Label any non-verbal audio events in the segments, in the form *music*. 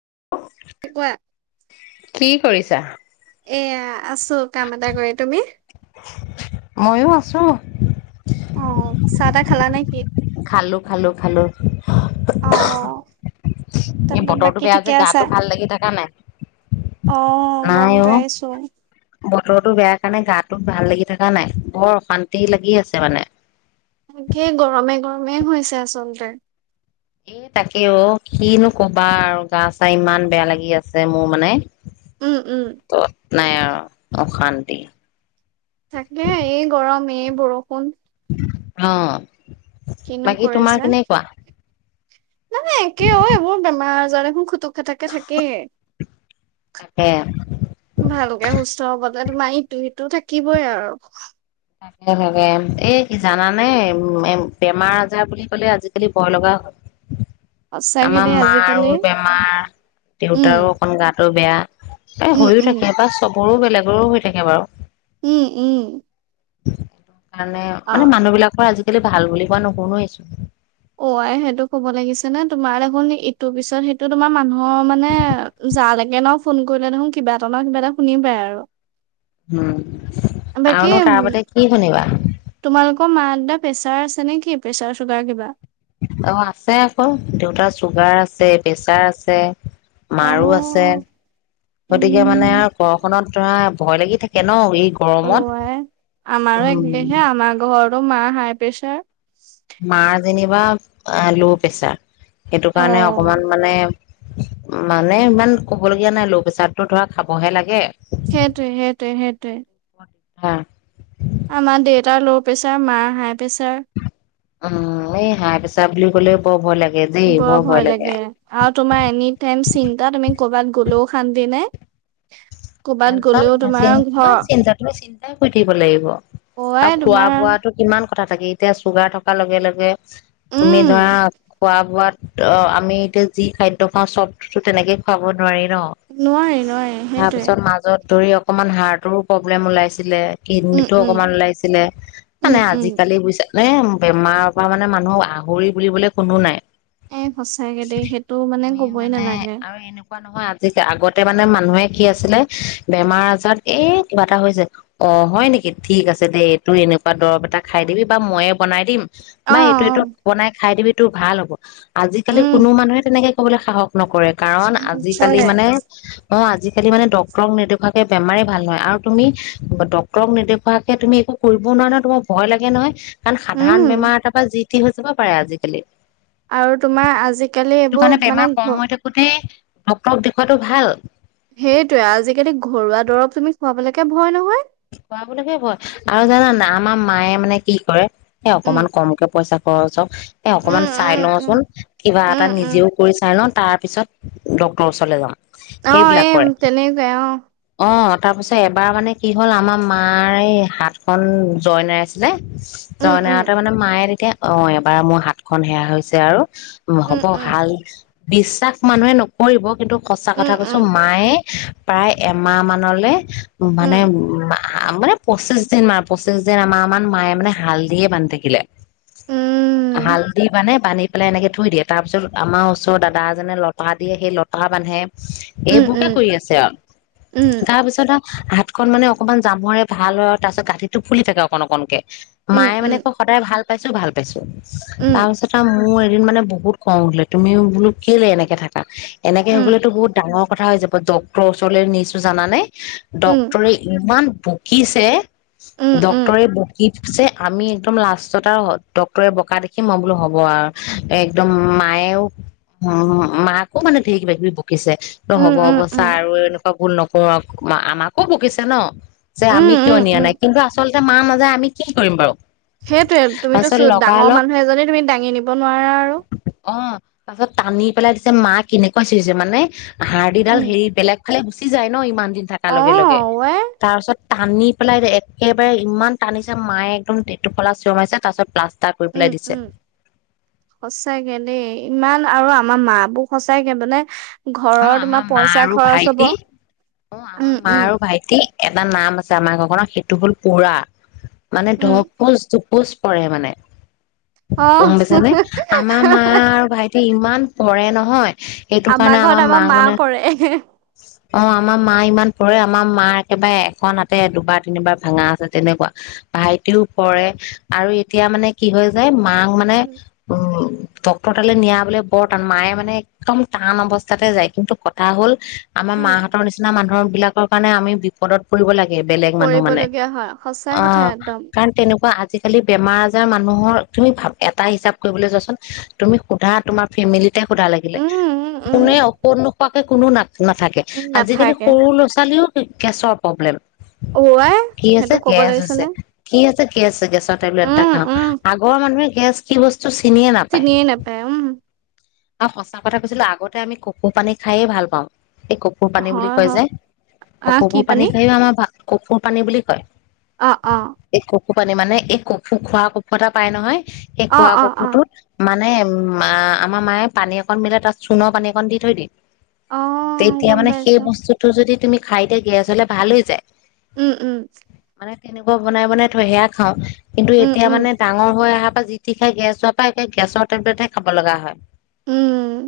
হয়। কোৱা কি কৰিছা? এয়া আছো কাম এটা কৰি তুমি ময়ো আছোঁ। অ চাহ তাহ খালা নে কি খালো খালো খালো অ এই তাৰপত বতৰটো বাকী বেয়া যে ঠিকে আছা গাটো ভাল লাগি থকা নাই। অ গম পাইছো আতটো বেয়াৰ কাৰণে গাটো ভাল লাগি থকা নাই বৰ অশান্তি লাগি আছে মানে তকেই গৰমে গৰমে হৈছে আচলতে এ তাকে অ কিনো কবা আৰু গা চা ইমান বেয়া লাগি আছে মোৰ মানে উম উম ত নাই আৰু অশান্তি তাকে এই গৰম বৰষুণ অ কিনো বাকী তোমাৰ কেনেুৱা? নাইাই কিয়ও এইবোৰ বেমাৰ যাৰোন খুটুক খটাাককা থাকে তাকে ভালকে সুস্থ হ'ব মাৰতো সেইটো থাকিবই আৰু তাকে তাকে এ কি জানানে বেমাৰ আজাৰ বুলি ক'লে আজিকালি বয় লগা হল সঁচাকে আমাৰ দেই মাৰো আজিকালি বেমাৰ উম দেউতাৰো অকন গাত ৰু বেয়া এ উম হৈও উম থাকে বা চবৰো বেলেগ গৰু হৈ থাকে বাৰু উম উম *unintelligible* স কাৰণে অ মানে মানুহবলাকৰ আজি খ ভাল বুলি কোৱা নশুনোৱেইছো অ আই সেইটো কব লাগিছে নে তোমাৰ দেখোন ইটোৰ পিছত সিটো তোমাৰ মানুহৰ মানে যালৈকে ন ফোন কৰিলে দেখোন কিবা এটা ন কিবা এটা শুনিবাই আৰু উম বাকী আৰুনো উম, তাৰ বাতে কি শুনিবা তোমালোকৰ মা দেতা প্ৰেছাৰ আছে নে কি প্ৰেছাৰ চুগাৰ কিবা অ আছে আকৌ দেউতাৰ চুগাৰ আছে প্ৰেচাৰ আছে অ মাৰো আছে গতিকে মানে উম আৰু ঘ খত ধৰা ভয় লাগি থাকে ন এই অ গৰমত আই আমাৰো উম একেহে আমাৰ ঘৰত হ মা হাই প্ৰেছাৰ মাৰ যেনিবা ল' প্ৰেচাৰ সেইটো অ কাৰণে অকমান মানে মানে ইমান ক'ব লগগীয়া নাই লো প্ৰেচাততো ধৰা খাবহে লাগে সেইটোৱে সেইটোৱ সেইটোৱে হ আমা দেতাৰ ল' প্ৰেচাৰ মাৰ হাই প্ৰেছাৰ উম এই হাই পেচাৰ বুলি ক'লেও বৰ ভয় লাগে বৰ ভয় লাগে আৰু তোমাৰ এনি টাইম চিন্তা তুমি কৰ'বাত গলও শান্তি নাই কৰ'বাত ন গ'লেও তোমাৰ ঘৰ চিন্তা তুমি চিন্তাই কৰি থাকিব লাগিব আৰু অৱাই খোৱা তোমাৰ বোৱাটো কিমান কথা থাকে এতিয়া চুগাৰ থকাৰ লগে লগে তুমি উম ধৰা খোৱা বোৱাত অ আমি এতিয়া যি খাদ্য খাওঁ চবটোটো তেনেকেই খুৱাব নোৱাৰি ন নোৱাৰি নোৱাৰি সেইটোয়ে তাৰপিছত মাজত ধৰি অকমান হাৰ্টৰো প্ৰব্লেম ওলাইছিলে উম কডনীতো উম অকমান ওলাইছিলে উম মানে উম আজিকালি বুজা নে বেমাৰৰ পৰা মানে মানুহ আহৰি বুলিবলে কোনো নাই এ সঁচাকে দেই সেইটো মানে কবই নালাগে এনেকোৱা নহয় আজি আগতে মানে মানুহে সি আছিলে বেমাৰ আজাৰ এই কিবা এটা হৈছে অ হয় নেকি ঠিক আছে দেই এই তোৰ এনেকুৱা দৰব এটা খাই দিবি বা ময়ে বনাই দিম অ বা এইটো অ এইটো বনাই খাই দিবি সেই টো ভাল হ'ব আজিকালি উম কোনো মানুহে তেনেকে ক'বলৈ সাহক নকৰে কাৰণ আজিকালি নিশ্চয় মানে অ আজি খালি মানে ডক্তটৰক নেদখুৱাকে বেমাৰেই ভাল হয় আৰু তুমি ড্ক্তৰক নেদেখুৱাকে তুমি একো কৰিবও নোৱা নহয় তোমাৰ ভয় লাগে নহয় কাৰণ উম সাধাৰণ বেমাৰ এটাৰ পৰা যি কি হৈ যাব পাৰে আজিকালি আৰু তোমাৰ আজিকালি এইবোৰ মানে ঘ ডক্টক দেখুৱৱাতটো ভাল সেইটয়ে আজিকালি ঘৰুৱা দৰৱ তুমি খোৱাবলৈকে ভয় নহয় শ খোৱা বুলি সে হয় আৰু জানানা আমাৰ মায়ে মানে কি কৰে স উম অকমান কমকে পইচা খৰচ হ এ অকমান উম চাই উম উম লচোন কিবা উম এটা উম নিজেও কৰি চাই লওঁ তাৰ তপিছত ডক্টৰৰ ওচৰলৈ যওঁ অ এম তেনেকে অ অ তাৰপিছত এবাৰ মানে কি হ'ল আমাৰ মাৰ এই হাতখনন জইনা এৰাই ছিলে উম উম তনেতে মানে মায়ে তেতিয়া অ এবাৰ মোৰ হাতখন সেয়া হৈছে আৰু উ উম হ'ব ভাল বিশ্বাস মানুহে নকৰিব কিন্তু সঁচা উম কথা কৈছো উম মায়ে প্ৰায় এমাহ মানলৈ উম মানে মানে পঁচিশ দিন মান পঁচিশ দিন আমাৰান মায়ে মানে হালধিয়ে বান্ধি থাকিলে উম হালধি মানে বান্ধি পেলাই এনেকে থৈ দিয়ে তাৰ পিছত আমাৰ ওচৰৰ দাদা এজনে লতা দিয়ে সেই লতা বান্ধে উম এইবোৰকে উম কৰি আছে আৰু উম তাৰপিছত আৰু হাঠু অকন মানে অকনমান জামৰে ভাল হয় তাৰ পিছ গা়তটো ফুলি থাকে অকন অকনকে উম উম মায়ে মানে ক' সদায় ভাল পাইছো ভাল পাইছো উম উম তাৰপিছত আ মোৰ এ দিন মানে বহুত খঙ উঠিলে তুমি বোলো কেলে এনেকে থাকা। এনেকে হ'বলেতো উম বহুত ডাঙৰ। কথা হৈ যাব ডক্তৰৰ ওচৰলৈ নিছো জানা নে। ডক উম ইমান বকিছে। উম, উম, ডক্টৰে বকি ছে আমি একদম লাষ্টত আৰু ডক্তৰে বোকা দেখিম মই বোলো হ'ব আৰু একদম মায়েও, মাকো মানে ধেৰি কিবা কিবি ব পিছে ত উম, হ'ব উম, অৱস্থা উম, আৰু এ ভুল নকৰো আমাক ও বকিছে ন। যে আমি উম, কিয় উম, নিয়া উম, নাই কিন্তু আচলতে মা নাযায় আমি কি কৰিম বাৰু সেইটোৱে তুমিতো তাৰপিছত ডাঙৰ লগালগ মানুহ এজনী তুমি দাঙি নিব নোৱাৰা আৰু অ' তাৰ পাছত টানি পেলাই দিছে, মা কেনেকুৱা চিঞৰিছে মানে। হাড় দিডাল উম, হেৰি বেলেগ। ফালে গুচি যায় ন ইমান দিন থাকা লগে লগে অ', *unintelligible* ৱে তাৰপাছত টানি পেলাই একেবাৰে ইমান টানিছে মায়ে একদম টেটুফলা চিয়ৰ মাৰিছে তাৰ পিছত প্লাষ্ট উম উম সঁচাকে দেই। ইমান আৰু আমাৰ মা বোৰ সঁচাকে মানে অ' ঘৰৰ আমাৰ তোমাৰ মা পইচা আৰু খৰচ হ'ব ভাইটি অ' আমাৰ উম, মা উম, আৰু ভাইটি এটা নাম আছে আমাৰ ঘৰখনৰ। সেইটো হ'ল পোৰা। মানে উম, *unintelligible* পোষ্ট পৰে মানে? গম অ', পাইছানে আমাৰ মা আৰু ভাইটি তে ইমান পৰে নহয়। এইটো আমাৰ কাৰণে ঘৰত আমাৰ মাক মা মানে পৰে। অ আমাৰ মা ইমান পৰে আমাৰ মা একেবাৰে এখন আাতে দুবাৰ তিনিবাৰ ভাঙা আছে তেনেকুৱা ভাইটিও পৰে আৰু এতিয়া মানে কি হৈ যায় মাক মানে উম, উম ডক্টৰ তালৈ নিয়া বলে বৰ টান মায়ে মানে একদম টান অৱস্থা তাতে যায় কিন্তু কটা হ'ল। আমাৰ উম, মাহঁতৰ নিচিনা মানু *unintelligible* বিলাকৰ কাৰণে আমি বিপদত পৰিব লাগে। *unintelligible* বেলেগ মানুহ মানে। পৰিবলগীয়া হয় সঁচা কথা অ', একদম কাৰণ তেনেকুৱা আ আজিকালি বেমাৰ আজাৰ মানুহৰ তুমি ভাব - এটা হিচাপ কৰিবলৈ যোৱাচোন, তুমি সোধা তোমাৰ ফেমিলিত তে সুধা লাগিলে উম, উম, উম, কোনে *unintelligible* *unintelligible* কোনো *unintelligible* নাথাকে। উম, আজিকালি নাথাকে সৰু লৰ ছোৱালীও *unintelligible* গেছৰ পব্লেম। অ', আই কি হৈছে? সেইটো ক'ব গেছ হৈছে। লাগিছেনে কি আছে? গেছ - গেছৰ টেবলেট এটা উম, খাওঁ। উম, আগৰ মানুহে গেছ কি বচ *unintelligible* চিনিয়ে নাপায়। চিনিয়ে নাপায় উম। অ' সঁচা কথা কৈছিলো আগত তে আমি *unintelligible* পানী খায়ে ভাল পাওঁ। এই কপূৰ পানী বুলি হয় কয় হয় যে। অ' আহ কি কপূৰ পানী *unintelligible* আমাৰ ভা কপূৰ পানী বুলি কয়। অ', অ। *unintelligible* মানে এই *unintelligible* খোৱা *unintelligible* এটা পায় নহয় সেই অ খোৱা অ অ *unintelligible* নে মা - আমাৰ মায়ে পানী অকণ মিলাই তাত চূ সোণৰ পানী একণ দি থৈ দি। অ তেতিয়া গম মানে সেই পাইছো বস্তুটো যদি তুমি *unintelligible* গেছ হলে ভাল হৈ যায়। উম, উম। মানে তেনেকুৱা বনাই বনাই থৈ সেয়া খাওঁ। কিন্তু উম এতিয়া উম মানে ডাঙৰ হৈ আহা *unintelligible* যি তি খাই গেছ হোৱাৰ পৰা একে গেছৰ টেবলেটহে খাব লগা হয়। উম।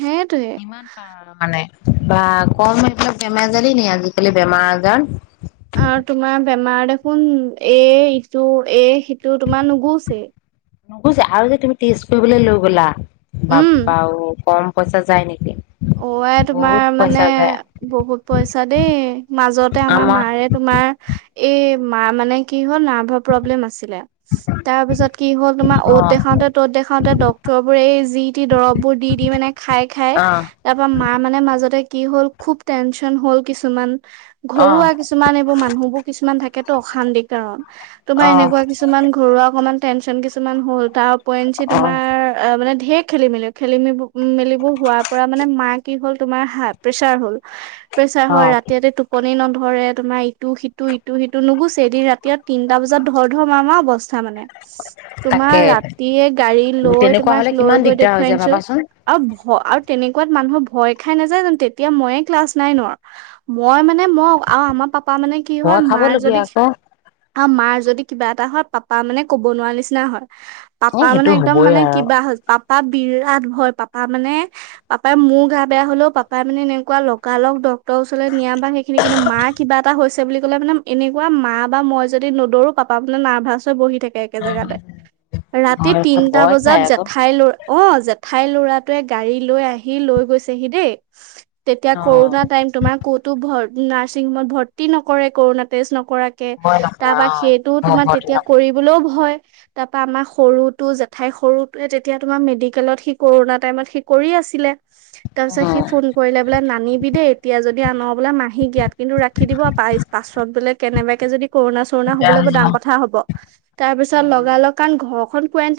সেইটোৱে ইমান *unintelligible* মানে। বা! কম এইবিলাক বেমেজলি নি আজিকালি বেমাৰ আজাৰ। আৰু তোমাৰ বেমাৰ দেখোন এ ইটো এ সিটো তোমাৰ নুগুছে। নুগুছে আৰু যে তুমি টেষ্ট কৰিবলৈ লৈ গ'লা উম বাপ্পাও কম পইচা যায় নেকি? অ আই! তোমাৰ বহুত মানে পইচা যায় বহুত পইচা দেই। মাজতে আমাৰ মায়েৰে তোমাৰ এই মাৰ মানে কি? ৱাৰ্ডৰ প্লেবেম তাৰ পিছ কি হ তোমাৰ অ অত দেখাওতে ত'ত দেখাও খাউণ্ডে দৰব বোৰ যি টি দি অ খাই। মা মানে মাজত তে কি হ'ল খুব টেনচন হ'ল কিছুমান অ ঘৰুৱা কিছুমান এইবোৰ মানুহবোৰ কিছুমান থাকে টো অশান্তিৰ কাৰণ তোমাৰ অ এনেকুৱা কিছুমান ঘৰুৱা অকনমান কিছুমান হ'ল তাৰ পইঞ্চি অ তোমাৰ অ মানে ধঢেৰ খেলি মিলি খেলি উ মেলিবোৰ হোৱাৰ পৰা কি হল তোমাৰ প্ৰেচাৰ প্ৰেচাৰ অ হয় ৰাতি ৰাতি টোকত নধৰে তোমাৰ ইটো সিটো ইটো সিটো নুগুচছে এদিন ৰাতিয়ে তিনিটা বজাত ধৰ ধৰা মাৰ মাৰ অৱস্থা া মানে তোমাৰ তাকে ৰাতিয়ে গাড়ী লৈ তেনেকুৱা তোমাক হলে লৈ কিমান গৈ দিগদাৰ হৈ দেখুৱাই যায় আনিছো ভাবাচোন আৰু তেনেকুৱাত মানুহৰ ভয় খাই নাযায় যেো তেতিয়া মইে ক্লাছ নাইনৰ মই মানে মই আৰু আমাৰ পাপ পাপা মানে কি হয় ভয় মাৰ খাবলগীয়া যদি আকৌ আৰু মাৰ যদি কিবা এটা হয় পাপা মানে ক'ব নোৱাৰা নিচিনা হয়। এ পাপা মানে সেইটো একদম হ'বই মানে আৰু কিবা হল পাপা পাপা বিৰাট ভয় পাপা মানে? পাপাই মোৰ গা বেয়া হলেও পাপাই মানে এনেকুৱা লগাল লগ ডক্টৰ ৰ ওচৰলৈ নিয়া বা সেইখিনি কিন্তু মা কিবা এটা হৈছে বুলি ক'লে মানে এনেকুৱা মা বা মই যদি নদৰো পাপা মানে নাৰ্ভাছ হৈ বহি থাকে। একে জেগাতে ৰাতি ভয় তিনটা ভয় খাই বজাত আকৌ জেঠাই ল অ জেঠাই ল'ৰাটোৱে গাড়ী লৈ আহে সি লৈ গৈছেহি দেই তেতিয়া অ কৰোণনা টাইম তোমাৰ ক'তো ভৰ নাৰ্ছিং হোমত ভৰ্তি নকৰে কৰোণা টেষ্ট ন কৰাকে ভয় নকৰা তাৰপা সেইটো অ তোমাৰ ভয়তে তেতিয়া নকৰা কৰিবলৈও ভয়। তাৰ পৰা আমাৰ সৰুটোো জেঠাই সৰু তয়ে তেতিয়া তোমাৰ মেডিকেলত সি কৰোণনা টাইমত সি কৰি আছিলে তাৰ পিছত সি উম ফোন কৰিলে বোলে নানিবি দেই এতিয়া যদি আন বোলে মাহী গিয়াত কিন্তু ৰাখি দিব প পাছত বোলে কেনেবাকে যদি কৰোণা চৰোণা দিগদাৰ হবলৈ হৈ ব ডাৰ যাব কথা হব তাৰ পিছত উম লগা লগ কাৰণ ঘৰখনন ক এঞ্চ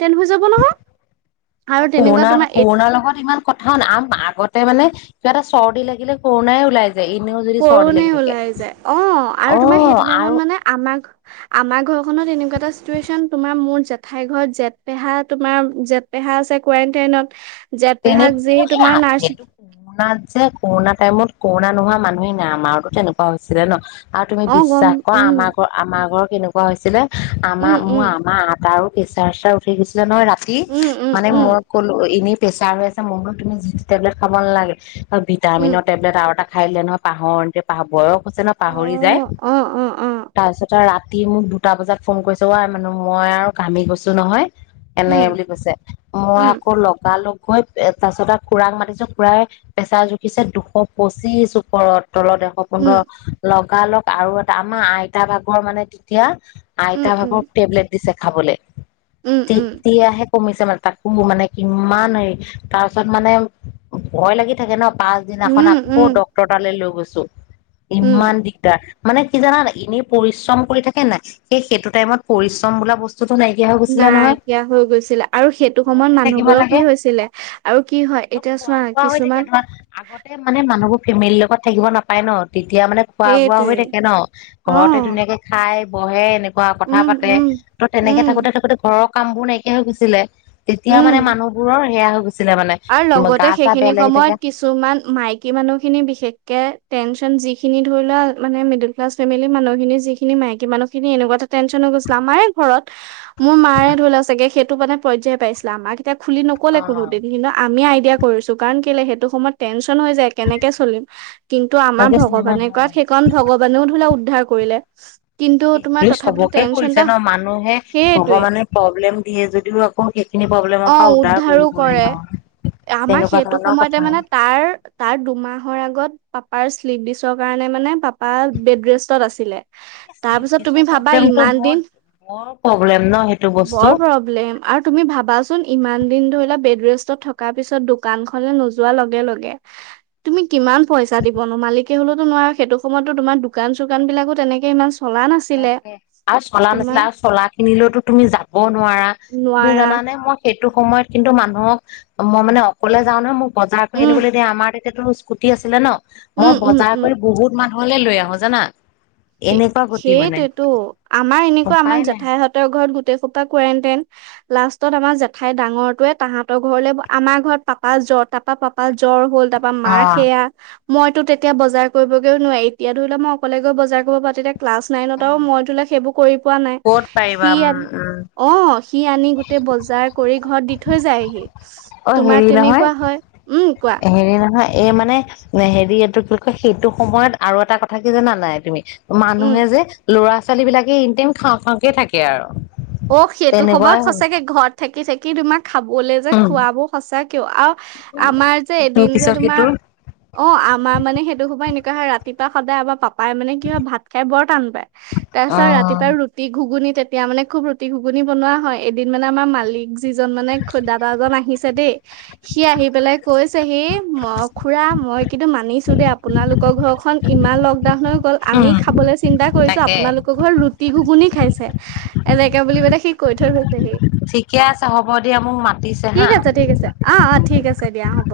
আৰু তেনেকুৱা কৰোণাৰ তোমাৰ এ কৰোণাৰ লগত ইমান কথাও ন আন আগতে মানে কিবা এটা চৰ্দি লাগিলে কৰৰুণাই ওলাই যায় এনেও যদি চৰ্দি কৰুণে লাগি থাকে ওলাই যায় অ আৰু অ তোমাৰ সেইটো আৰু টাইমত মানে আমাক আমাৰ ঘ ত এনেকুৱা এটা চিটুৱেচন তোমাৰ মোৰ জেঠাই ঘৰত জেঠপেহা তোমাৰ জেঠপেহা আছে জেঠ পেহাক যি তেনে-তেনে এই তোমাৰ নাৰ্ছ সেইটো কৰোণাত যে কৰোণা টাইমত। কৰোণা নোহোৱা মানুহেই নাই আমাৰতো তেনেকুৱা হৈছিলে ন। আৰু তুমি অ' গম বিশ্বাস কৰা উম, আমাৰ ঘ আমাৰ ঘৰত। কেনেকুৱা হৈছিলে। আমা উম, মোৰ উম, আমা আতা আৰু পচাৰ চচাৰ উঠি গৈছিলে নহয় ৰা কি উম, উম, মানে উম, মই কলো এনে প্ৰেছাৰ হৈ আছে মই বোলো তুমি যিটি টেবলেট খাব নালাগে। উম। ভিটামিনৰ টেবলেট আৰু এটা। খাইলে নহয় পাহৰ এ পাহ বয়স চন পাহৰি যায় তাৰপিছত আৰু ৰা তিন দুটা বজাত ফোন কৰিছে অ আই মানে মই আৰু ঘামি গৈছো নহয়। এনেকে বুলি কৈছে মই আকৌ লগালক গৈ তাৰ পিছত আৰু খুৰাক মাতিছো খুৰাই পেছাৰ জুখিছে দুশ পঁচিশ ওপৰত তলত এশ পোন্ধৰ ল লগালক আৰু এটা আমাৰ আইতা ভাগৰ মানে তেতিয়া। আইতাভাগৰ টেবলেট দিছে খাবলৈ। উম উম তেতিয়াহে। কমিছে মানে তাক মোৰ মানে কিমান এই। তাৰ পিছত মানে ভয় লাগি থাকে ন। উম পাছদিনাখন উম আকৌ উম ডক্টৰ তালৈ লৈ গৈছে চ উম ইমান দিগদাৰ। মানে কি জানা এনেই পৰিশ্ৰম কৰি থাকে নাই সেই সেইটো টাইমত পৰিশ্ৰম বোলা বস্তু নাইকিয়া হৈ গৈছিলে আৰু সেইটো সময়ত ঘৰতে থাকিব মানুহবোৰক লাগে কি হৈছিলে। আৰু কি হয় এতিয়া খোৱা চোৱা বোৱা হৈ থাকে কিছুমান ধৰা আগতে মানে মানুহবোৰ ফেমিলিৰ লগত থাকিব নাপায় ন তেতিয়া মানে খোৱা বোৱা হৈ সেইটোৱে থাকে ন অ ঘৰতে ধুনীয়াকে খাই। বহে এনে কোৱা কথা উম পাতে উম ত' তেনেকে উম থাকোতে থাকোতে ঘৰৰ কামবোৰ নাইকিয়া হৈ গৈছিলে। তেতিয়া মানে উম মানুহবোৰৰ সেয়া গৈছিলে মানে আৰু গা লগতে চা সেইখিনি বেয়া লাগি থাকে সময়ত কিছুমান মাইকী মানুহখিনি বিশেষকে টেনচন যিখিনি ধৰি লোৱা মানে মডল ক্লা ফেমিলি মানুহখিনি যিখিনি মকী মানুহখিনি এনেকুৱা এটা টেনচন গৈছিলে আমাৰে ঘৰত মোৰ মাৰে ধৰা চাগে খেই ত মে পৰ্যায় পাইছিলে আমাৰ এতি খুলি অ নক'লে কৰোঁতে বোলিলো আমি আইডিয়া কৰিছো কাৰণ কেলে সেইটো সময়ত টেনছ যায় কেনেকে চলিম কিন্তু আমাৰ তেনেকে চিনেমা ভগৱানে কাত হয় সেইখনণ ভগৱানেও ধা উদ্ধাৰ কৰিলে কিন্তু তোমাৰ এইটো তথাপিতো সবকে টেনচন কৰিছে এটা ন মানুহে সেইটোৱে ভগৱানে প্ৰব্লেম দিয়ে যদিও আকৌ সেইখিনি প্ৰব্লেমৰ অ পৰা উদ্ধাৰ উদ্ধাৰো কৰিবই কৰে ন আমাৰ সেইটো সময়তে মানে তাৰ তাৰ দুমাহৰ আগত পাপাৰ শ্লিপ দিছ কাৰণে মানে পাপা বৰ ব্যস্ত আছিলে বৰ চিফটিছৰ প্ৰব্লেমটো বৰ বৰ প্ৰব্লেম ন সেইটো বস্তু। প্লেলেম তুমি ইমান ভাবাচোন ৰে থকাৰ পিছত দোকান খনেলে নোযোৱা লগে লগে তুমি কিমান পইচা দিবনো মালিকে হলেওতো নোৱাৰ সেইটো সময়তো তোমাৰ দোকান চোকান বিলাকো তেনেকে ইমান চলা নাছিলে তে আৰু চলা তোমাৰ নাছিলে আৰু চলা খিনিলৈতো তুমি যাব নোৱাৰা তুমি নোৱাৰা জানানে মই সেই স সময়ত কিন্তু মানুহক মই মানে অকলে যাওঁ নহয় ম বজাৰ উম আনিবলৈ দয়া আমাৰ তেতি তো স্কুটি আছিলে ন উম মই উম বজাৰ উম কৰি বহুত মানুহ নহলে লৈ আহো জানা এনেকুৱা কথা সেইটোেতো আমাৰ এনেকুৱা আমাৰ নাই জেঠাইহঁতৰ ঘৰত গ গো সোপা কটাইন লাষ্টত আমাৰ জেঠাই ডাঙৰটোৱে তাহাঁতৰ ঘৰলে আমাৰ ঘৰত পাপা জ তাপা পাপা জ্বৰ হ'ল তাৰ পৰাা মাহ অ'। সেয়া মইতো তেতিয়া বজাৰ কৰিবগৈ নোৱাৰি এতিয়া ধৰি লোৱা মই অকলে গৈ বজাৰ হ'ব তেতিয়া ক্লাছ নাইনতও মই তোলে সেইবোৰ কৰি পোৱা নাই ক'ত পাৰিবা সি উম আনি উম অ সি আনি গোটেই বজাৰ কৰি ঘৰত দি থৈ যায়হি অ তোমাৰ হেৰি নহয় তেনেকুৱা হয় উম কোৱা হেৰি নহয় এই মানে হেৰি এইটো কি কয় সেইটো সময়ত আৰু এটা কথা কি জানা নাই তুমি উম মানুহে যে ল'ৰা লৰা ছোৱালী বিলাকে এনিটাইম খাওঁ খাওঁকে থাকে আৰু অ সেইটো সময় তেনেকুৱাই হ'ল সঁচাকে ঘৰত থাকি থাকি কি তোমাক খাবলে যে উম খোৱাবোৰ সচা কিয় আৰু আমাৰ যে ইটোৰ এদিন যে পিছত তোমাৰ সিটো অ আমাৰ মানে সেইটো সোবা এ কাহা ৰাতিপা সদায় আবাৰ পা পাই মানে কি হয় ভাত খাই বৰ টান পায় অ তাৰপািছত ৰাতিপুৱা ৰুটি ঘুগুন তেতিয়া মানে খুব ৰাতি ঘুগুনি বনোৱা হয় এদিন মানে আমাৰ মালিক যিজন মানে খুদ দাদাজন আহিছে দেই সি আহি পেলাই কৈছে সি ম খুৰা মই কিন্তু মানিছো দেই আপোনালোকৰ ঘৰখনন ইমান লকডাউন হৈ আমি উম খাবলৈ চিন্তা কৰিছো তাকে আপোনালোকৰ ঘৰত ৰু টিহু বুলি খাইছে এনেকে বুলি মান সি কৈ থৈ গৈছেহি ঠিকে আছে হ'ব দিয়া মোক মাতিছে হা ঠিক আছে ঠিক আছে অ অ ঠিক আছে দিয়া হ'ব